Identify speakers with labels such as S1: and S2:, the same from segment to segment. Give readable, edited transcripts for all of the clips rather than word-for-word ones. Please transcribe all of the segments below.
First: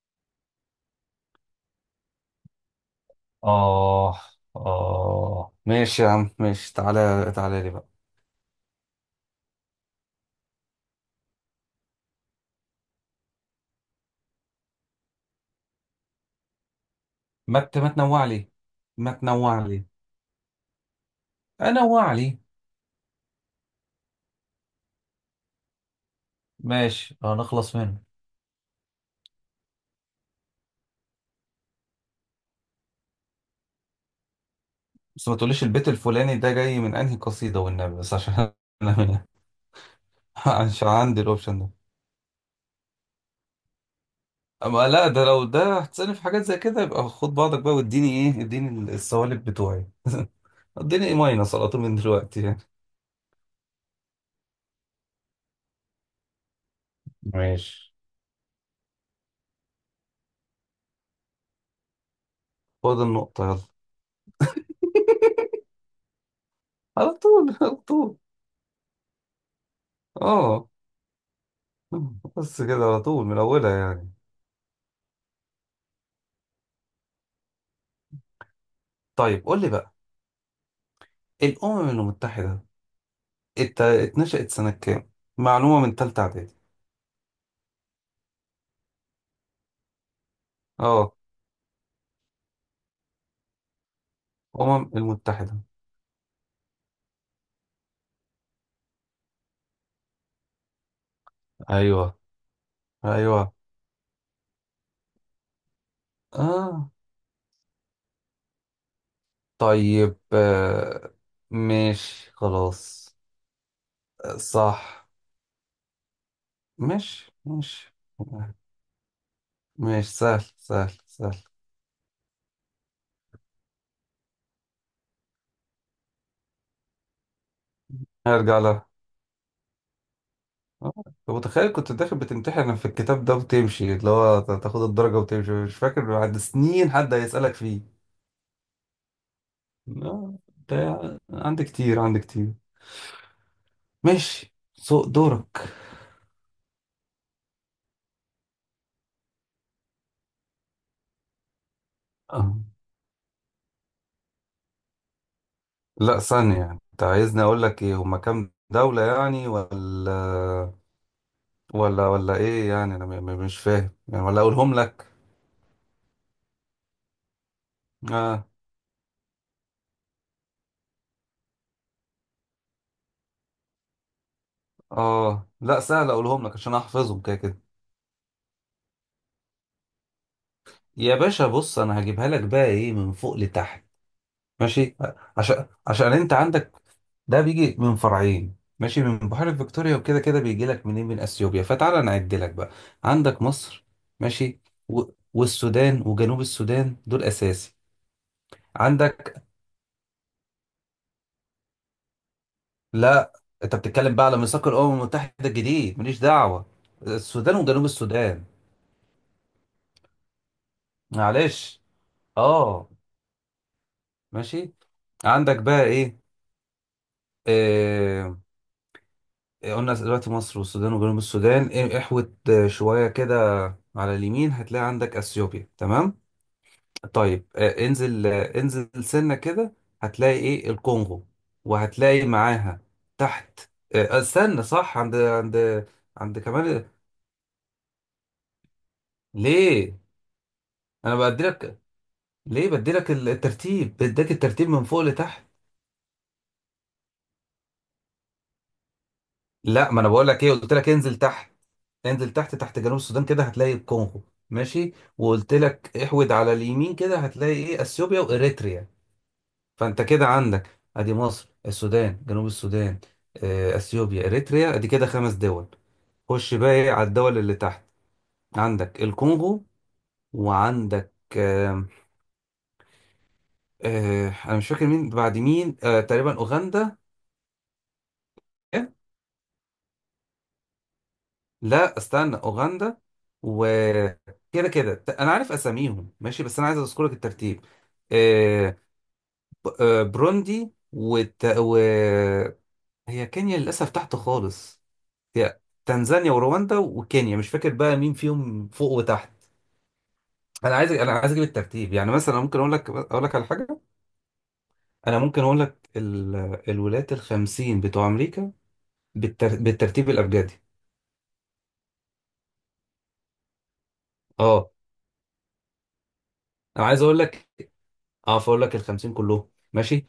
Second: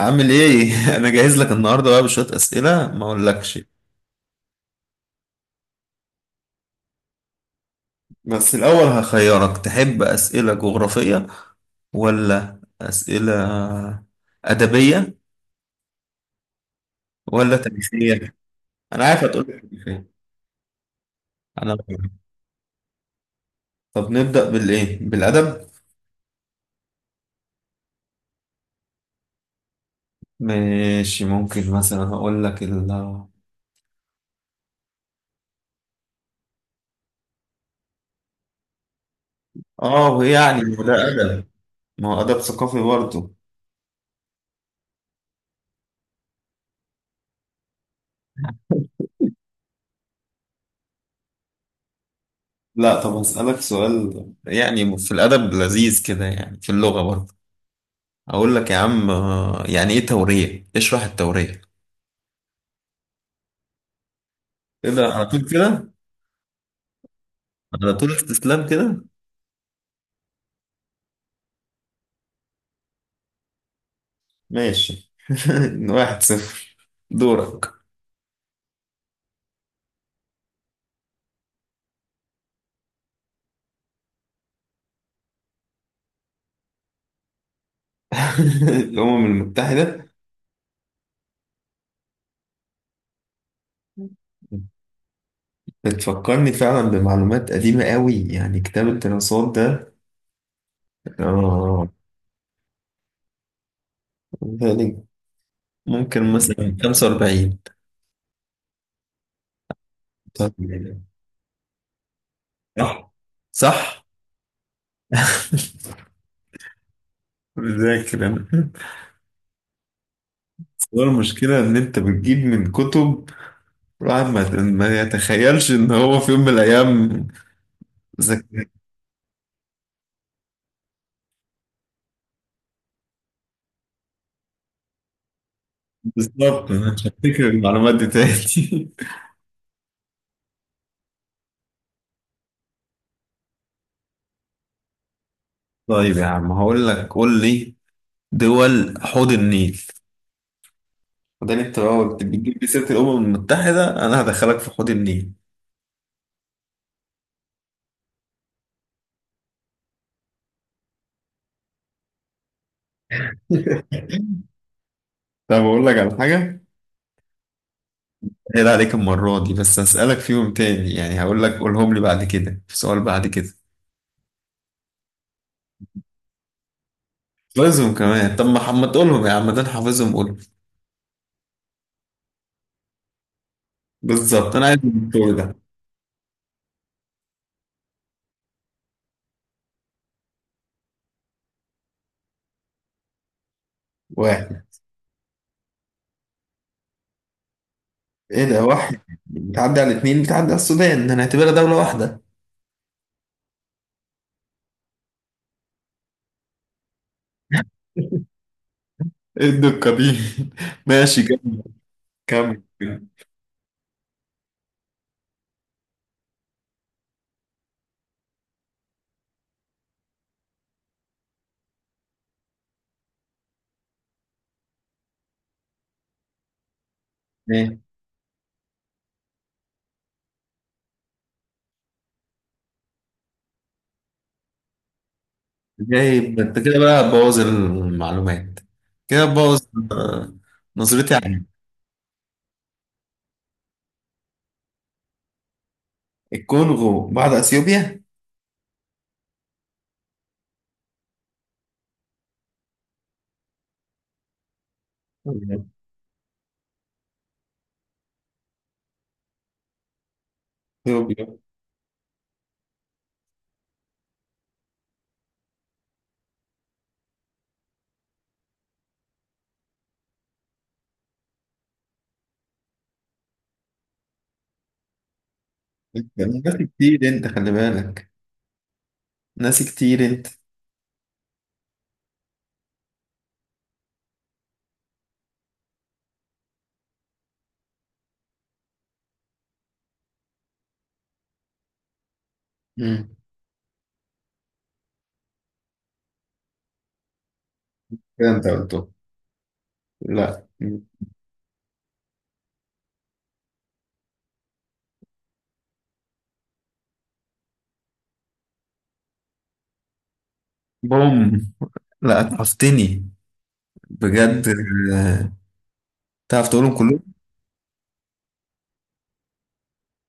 S1: عامل ايه؟ انا جاهز لك النهارده بقى بشوية اسئلة ما اقولكش
S2: آه آه ماشي يا عم، ماشي. تعالى تعالى لي بقى.
S1: بس الاول هخيرك تحب اسئلة جغرافية ولا اسئلة ادبية ولا
S2: ما تنوع
S1: تاريخية؟
S2: لي،
S1: انا
S2: ما
S1: عارف هتقول لي
S2: تنوع لي،
S1: تاريخية انا.
S2: أنوع لي.
S1: طب نبدأ بالايه؟ بالادب؟
S2: ماشي، هنخلص منه.
S1: ماشي ممكن مثلا هقول لك ال
S2: بس ما تقوليش البيت الفلاني ده جاي من أنهي قصيدة والنبي، بس عشان أنا من-
S1: اه يعني ما هو
S2: عشان
S1: ده
S2: عندي
S1: ادب،
S2: الأوبشن ده.
S1: ما هو ادب ثقافي برضه.
S2: أما لا، ده لو ده هتسألني في حاجات زي كده يبقى خد بعضك بقى، واديني إيه، اديني السوالف بتوعي اديني إيه ماينس على طول من دلوقتي يعني.
S1: لا طب هسألك سؤال، يعني في الادب لذيذ كده، يعني في اللغة برضه.
S2: ماشي،
S1: اقول لك يا عم آه، يعني ايه تورية؟ اشرح التورية
S2: خد النقطة يلا.
S1: كده على طول، كده
S2: على طول على
S1: على طول
S2: طول.
S1: استسلام كده؟
S2: آه بس كده على طول من أولها يعني.
S1: ماشي. واحد صفر. دورك.
S2: طيب قول لي بقى، الأمم المتحدة اتنشأت سنة كام؟ معلومة من تالتة إعدادي.
S1: الأمم المتحدة
S2: اه، أمم المتحدة.
S1: بتفكرني فعلا بمعلومات قديمة قوي، يعني كتاب الدراسات ده. اه،
S2: أيوه، أيوه.
S1: يعني ممكن مثلا
S2: آه
S1: 45.
S2: طيب،
S1: طب،
S2: ماشي خلاص.
S1: صح صح.
S2: آه، صح. ماشي ماشي
S1: بذاكر انا.
S2: ماشي، سهل سهل
S1: هو
S2: سهل.
S1: المشكلة إن أنت بتجيب من كتب الواحد ما يتخيلش ان هو في يوم من الايام
S2: هرجع
S1: ذك...
S2: لها. آه، طب متخيل كنت داخل بتمتحن في الكتاب ده وتمشي، اللي هو تاخد الدرجة وتمشي مش فاكر بعد
S1: بالظبط
S2: سنين
S1: انا مش
S2: حد
S1: هفتكر
S2: هيسألك
S1: المعلومات
S2: فيه.
S1: دي تاني.
S2: لا انت، عندك كتير، عندك كتير. ماشي، سوق دورك.
S1: طيب يا عم هقول لك، قول لي دول حوض النيل. ده انت لو بتجيب
S2: آه.
S1: لي سيره الامم المتحده انا هدخلك في حوض النيل.
S2: لا ثانية يعني. انت عايزني اقول لك ايه، هما كام دولة يعني، ولا ولا ايه يعني، انا مش فاهم يعني، ولا اقولهم لك؟
S1: طب اقول لك على حاجه،
S2: اه،
S1: هي عليك المره دي بس، هسالك فيهم تاني، يعني هقول لك قولهم لي بعد كده في سؤال بعد كده.
S2: اه، لا سهل اقولهم لك عشان احفظهم كده كده.
S1: حافظهم كمان؟ طب ما تقولهم يا عم، ده انا حافظهم، قول.
S2: يا باشا بص، انا هجيبها لك بقى ايه من فوق لتحت.
S1: بالظبط انا عايز
S2: ماشي،
S1: الدور ده.
S2: عشان انت عندك، ده بيجي من فرعين، ماشي، من بحيرة فيكتوريا، وكده كده بيجي لك منين من اثيوبيا. فتعالى نعد لك بقى. عندك مصر، ماشي،
S1: واحد.
S2: و... والسودان وجنوب السودان، دول اساسي.
S1: ايه ده واحد؟
S2: عندك،
S1: بتعدي على اتنين، بتعدي على السودان، هنعتبرها دولة واحدة.
S2: لا انت بتتكلم بقى على ميثاق الامم المتحدة الجديد، ماليش دعوة، السودان وجنوب السودان.
S1: ايه الدقة دي؟ ماشي، كمل.
S2: معلش.
S1: كمل.
S2: اه، ماشي. عندك بقى ايه، آه... قلنا دلوقتي مصر والسودان وجنوب السودان احوت، شوية كده. على اليمين هتلاقي عندك اثيوبيا، تمام؟ طيب
S1: ايه
S2: انزل سنة كده، هتلاقي ايه، الكونغو، وهتلاقي معاها تحت. استنى صح، عند عند
S1: جايب انت كده؟
S2: كمان.
S1: بقى هتبوظ المعلومات، كده هتبوظ.
S2: ليه؟
S1: آه، نظرتي
S2: انا
S1: عنك.
S2: بديلك، ليه بديلك الترتيب، بديك الترتيب من فوق لتحت.
S1: الكونغو بعد اثيوبيا؟
S2: لا ما انا بقول لك ايه، قلت لك انزل تحت، انزل تحت، تحت جنوب السودان كده هتلاقي الكونغو، ماشي، وقلت لك احود على اليمين كده هتلاقي ايه، اثيوبيا واريتريا. فانت كده عندك، ادي
S1: اثيوبيا.
S2: مصر، السودان، جنوب السودان، اثيوبيا، اريتريا، ادي كده خمس دول. خش بقى إيه على الدول اللي تحت، عندك الكونغو، وعندك، انا مش فاكر مين بعد مين.
S1: انت
S2: تقريبا
S1: ناسي
S2: اوغندا.
S1: كتير انت، خلي بالك.
S2: إيه؟
S1: ناسي كتير انت.
S2: لا استنى، اوغندا، وكده كده انا عارف اساميهم ماشي، بس انا عايز اذكر لك الترتيب. آه بروندي
S1: مم.
S2: هي كينيا للاسف تحت خالص، هي تنزانيا ورواندا وكينيا، مش فاكر بقى مين
S1: كده انت
S2: فيهم
S1: قلته.
S2: فوق وتحت.
S1: لا.
S2: انا عايز اجيب الترتيب، يعني مثلا ممكن اقول لك على حاجه. انا ممكن اقول لك الولايات الخمسين بتوع امريكا بالترتيب الابجدي.
S1: بوم. لا اتعفتني، بجد.
S2: اه
S1: آه، تعرف تقولهم
S2: انا
S1: كلهم؟
S2: عايز اقول لك، اه فاقول لك الخمسين كلهم ماشي.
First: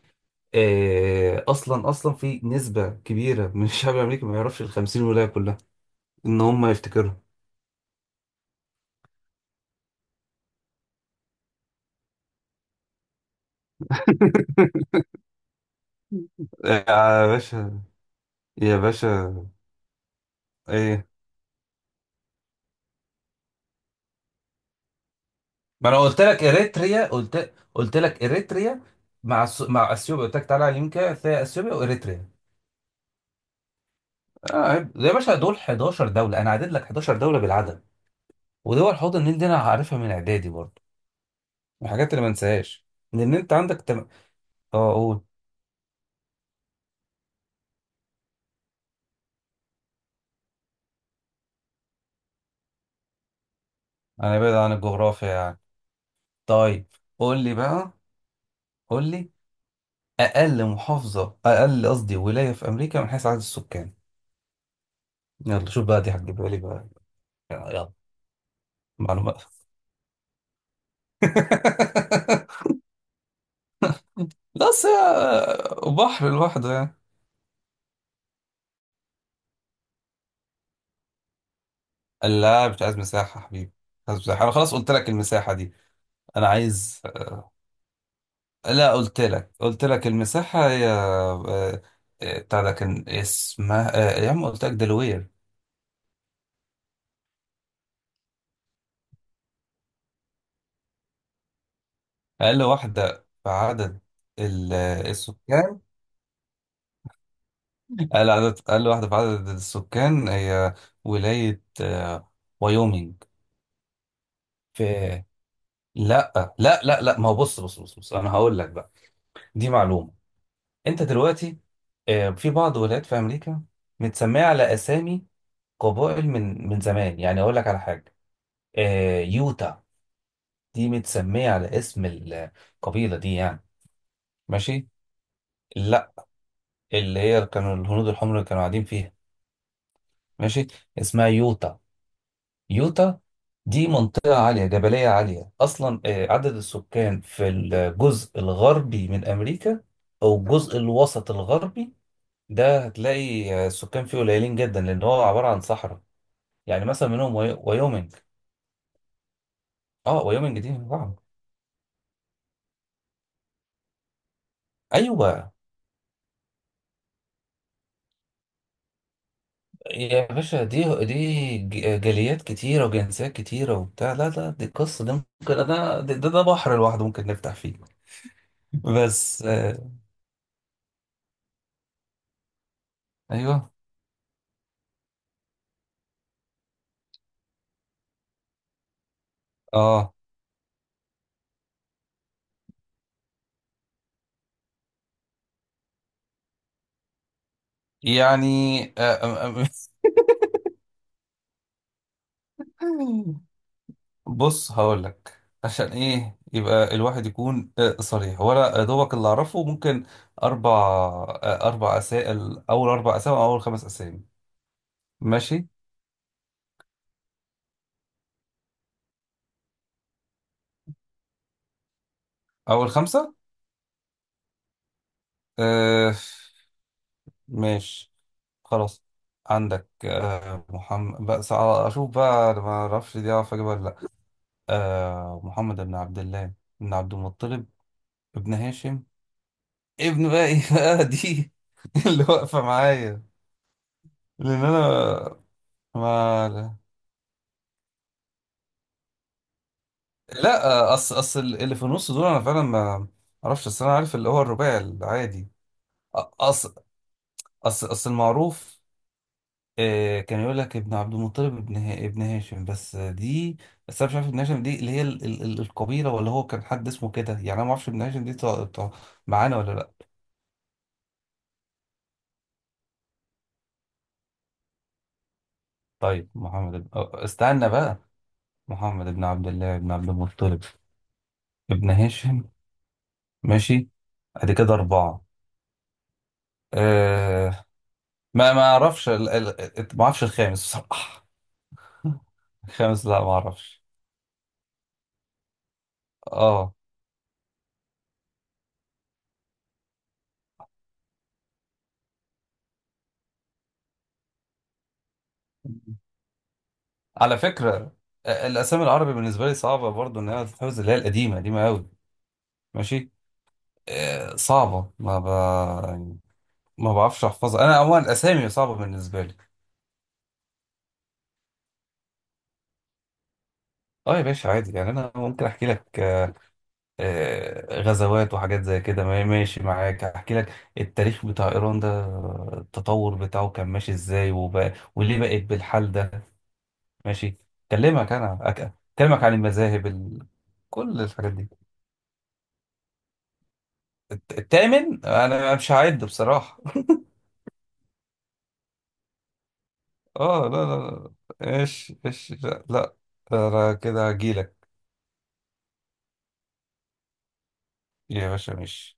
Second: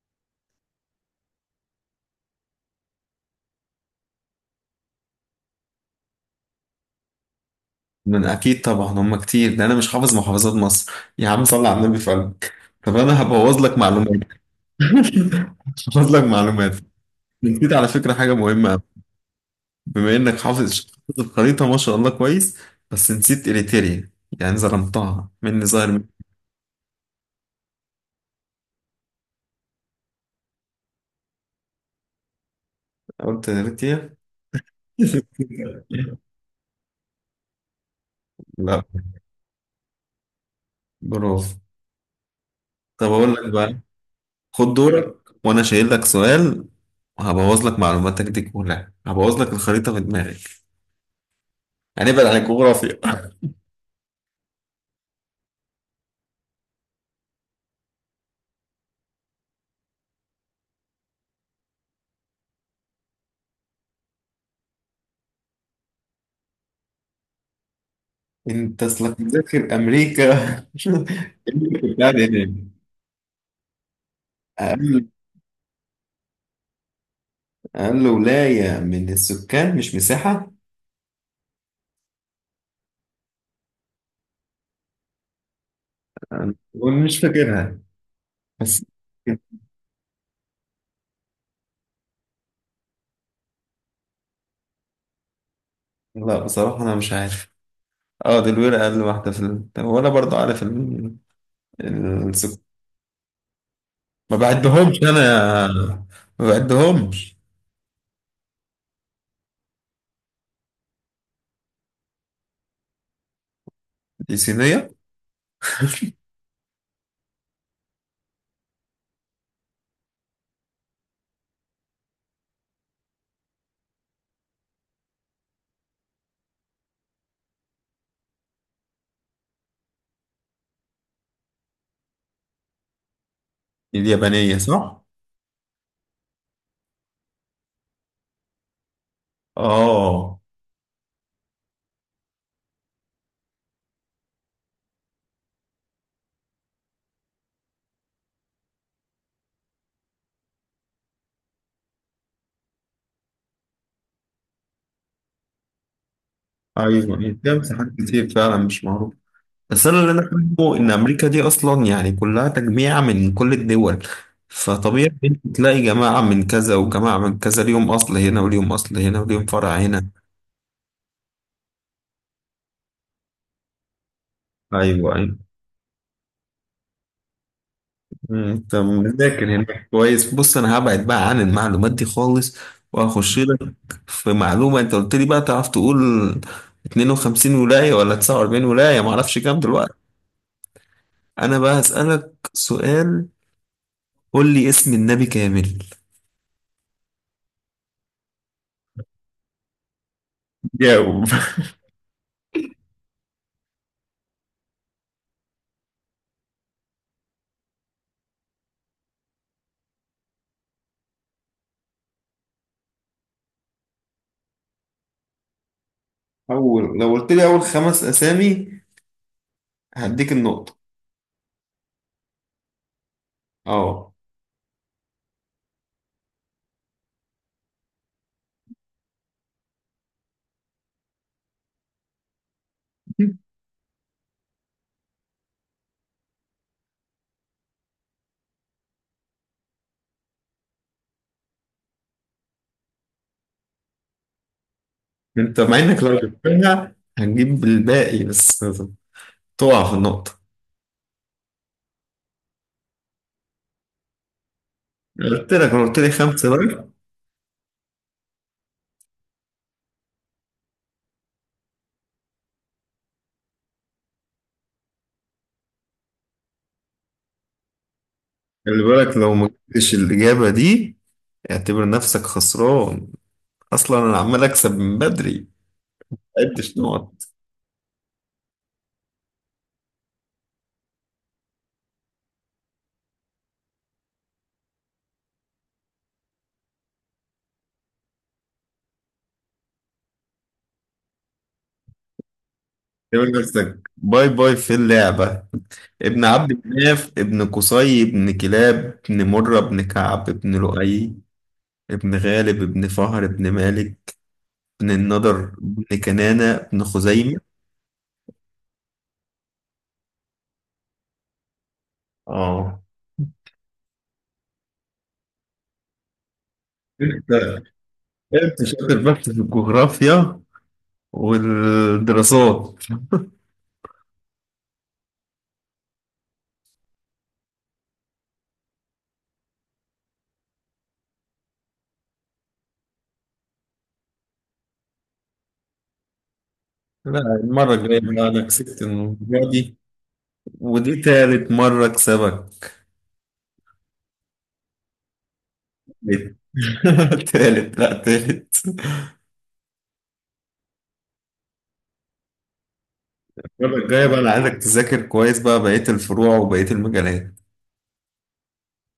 S2: آه اصلا اصلا في نسبه كبيره من الشعب الامريكي ما يعرفش الخمسين ولايه كلها ان هم يفتكروا.
S1: من اكيد طبعا هم كتير، ده انا مش حافظ محافظات مصر، يا عم صل على النبي في قلبك. طب انا هبوظ لك معلومات. هبوظ لك معلومات.
S2: آه، يا
S1: نسيت
S2: باشا،
S1: على فكره حاجه مهمه
S2: يا
S1: أوي.
S2: باشا،
S1: بما انك حافظ
S2: ايه؟
S1: الخريطه ما شاء الله كويس، بس نسيت اريتريا، يعني ظلمتها. مني ظاهر
S2: ما انا
S1: مني.
S2: قلت لك اريتريا، قلت لك اريتريا، مع اثيوبيا. قلت لك تعالى على اليمين كده هتلاقي اثيوبيا واريتريا.
S1: قلت اريتريا.
S2: اه عيب. يا باشا دول 11 دوله، انا عدد لك 11 دوله بالعدد،
S1: لا،
S2: ودول حوض النيل دي انا عارفها من اعدادي برضه،
S1: برافو.
S2: من الحاجات اللي ما انساهاش.
S1: طب اقول
S2: لان
S1: لك
S2: انت
S1: بقى،
S2: عندك
S1: خد
S2: اه
S1: دورك.
S2: قول.
S1: وانا شايل لك سؤال، وهبوظ لك معلوماتك دي كلها، هبوظ لك الخريطه في دماغك. هنبعد عن الجغرافيا.
S2: انا بعيد عن الجغرافيا يعني. طيب قول لي بقى قول لي، اقل، قصدي، ولايه في امريكا من حيث عدد السكان. يلا شوف بقى، دي هتجيبها لي بقى. يلا.
S1: انت اصلك
S2: معلومات
S1: مذاكر امريكا. أمريكا بتاع ده يعني.
S2: لا بس هي
S1: اقل،
S2: بحر لوحده يعني.
S1: اقل ولايه من السكان مش مساحه.
S2: قال لا، مش عايز مساحة حبيبي، مش عايز مساحة، أنا خلاص قلت لك المساحة دي. أنا عايز،
S1: أنا مش فاكرها بس.
S2: لا قلت لك، المساحة هي، بتاع ده كان اسمها، يا عم قلت لك دلوير.
S1: لا بصراحه انا مش عارف. اه دي الولايه اقل واحده في هو انا برضو عارف السكان.
S2: أقل واحدة في عدد
S1: ما بعدهمش انا،
S2: السكان.
S1: ما بعدهمش.
S2: أقل واحدة في عدد السكان هي ولاية وايومينج.
S1: دي صينيه.
S2: في، لا لا لا لا، ما هو بص بص بص بص، أنا هقول لك بقى، دي معلومة. انت دلوقتي، في بعض ولايات في امريكا متسميه على اسامي قبائل من زمان. يعني اقول لك على حاجه، يوتا، دي متسميه على اسم القبيله دي يعني.
S1: دي اليابانيه
S2: ماشي.
S1: صح.
S2: لا اللي هي كانوا الهنود الحمر اللي كانوا قاعدين فيها.
S1: اه
S2: ماشي، اسمها يوتا. يوتا دي منطقه عاليه، جبليه عاليه اصلا. عدد السكان في الجزء الغربي من امريكا او الجزء الوسط الغربي ده، هتلاقي السكان فيه قليلين جدا لان هو عباره عن صحراء. يعني مثلا
S1: ايوه،
S2: منهم
S1: دي مساحات
S2: وايومنج.
S1: كتير فعلا مش معروفه. بس انا اللي انا
S2: اه وايومنج دي
S1: فاهمه ان
S2: وهم.
S1: امريكا دي اصلا يعني كلها تجميع من كل الدول، فطبيعي إنت
S2: ايوه
S1: تلاقي جماعة من كذا وجماعة من كذا، ليهم اصل هنا وليهم اصل هنا وليهم فرع هنا.
S2: يا باشا، دي جاليات كتيره وجنسيات كتيره وبتاع. لا لا، دي القصه دي
S1: ايوه ايوه.
S2: ممكن، ده ده بحر لوحده، ممكن نفتح فيه.
S1: طب
S2: بس
S1: مذاكر هناك كويس. بص انا هبعد بقى عن المعلومات دي خالص، واخش لك
S2: ايوه.
S1: في معلومة. انت قلت لي بقى تعرف تقول 52 ولاية ولا 49 ولاية، معرفش كام دلوقتي.
S2: اه
S1: انا بقى هسألك سؤال، قول لي اسم النبي كامل.
S2: يعني آم-
S1: جاوب.
S2: آم- بص هقول لك عشان ايه يبقى الواحد يكون صريح، ولا دوبك اللي اعرفه ممكن اربع، اسئله، اول اربع اسامي او اول خمس اسامي. ماشي،
S1: اول، لو قلت لي اول خمس اسامي هديك النقطة.
S2: اول خمسه.
S1: اه.
S2: آه ماشي خلاص. عندك محمد. بس اشوف بقى أنا ما اعرفش دي اعرف اجيبها ولا لا. محمد بن عبد الله بن عبد المطلب ابن هاشم، ابن بقى ايه بقى دي اللي واقفه معايا. لان انا،
S1: انت مع انك لو
S2: ما،
S1: جبتها هتجيب الباقي، بس تقع في النقطة.
S2: لا، اصل اللي في النص دول انا فعلا ما اعرفش، اصل انا عارف اللي هو الرباعي العادي.
S1: قلت لك لو قلت لي خمسة
S2: اصل
S1: بقى.
S2: اصل المعروف. كان يقول لك ابن عبد المطلب ابن هاشم بس. دي، بس انا مش عارف ابن هاشم دي اللي هي ال القبيله، ولا هو كان حد اسمه كده يعني. انا ما اعرفش ابن هاشم دي
S1: خلي بالك لو ما
S2: معانا ولا لا.
S1: جبتش الإجابة دي، اعتبر نفسك خسران، أصلا أنا عمال أكسب من بدري، ما
S2: طيب محمد
S1: عدتش
S2: ابن
S1: نقط.
S2: استنى بقى. محمد ابن عبد الله ابن عبد المطلب ابن هاشم، ماشي، ادي كده اربعه. أه، ما اعرفش ما اعرفش الخامس بصراحه الخامس، لا ما
S1: اعتبر
S2: اعرفش.
S1: نفسك باي باي في اللعبة. ابن عبد
S2: اه،
S1: مناف، ابن قصي، ابن كلاب، ابن مرة، ابن كعب، ابن لؤي، ابن غالب، ابن فهر، ابن مالك، بن النضر، بن كنانة، بن
S2: على
S1: خزيمة.
S2: فكره، الاسامي العربي بالنسبه لي صعبه برضو ان هي تتحفظ، اللي هي القديمه قديمه قوي.
S1: اه.
S2: ماشي، صعبة، ما ب... يعني ما بعرفش
S1: انت،
S2: احفظها. انا عموما الاسامي
S1: انت
S2: صعبة
S1: شاطر
S2: بالنسبة
S1: بس
S2: لي.
S1: في الجغرافيا والدراسات.
S2: اه يا باشا، عادي يعني. انا ممكن احكي لك غزوات وحاجات زي كده، ماشي معاك، احكي لك التاريخ بتاع ايران ده، التطور بتاعه كان ماشي ازاي وبقى وليه بقت بالحال ده.
S1: لا
S2: ماشي،
S1: المرة الجاية
S2: اكلمك،
S1: بقى،
S2: انا
S1: انا كسبت
S2: اكلمك عن
S1: المرة دي،
S2: المذاهب
S1: ودي
S2: كل الحاجات دي.
S1: تالت مرة اكسبك.
S2: التامن انا مش هعد بصراحة
S1: تالت، لا تالت.
S2: اه لا لا، لا ايش ايش لا لا، انا
S1: المرة الجاية
S2: كده
S1: بقى انا عايزك
S2: هجيلك.
S1: تذاكر كويس بقى بقية الفروع وبقية المجالات.
S2: يا باشا ماشي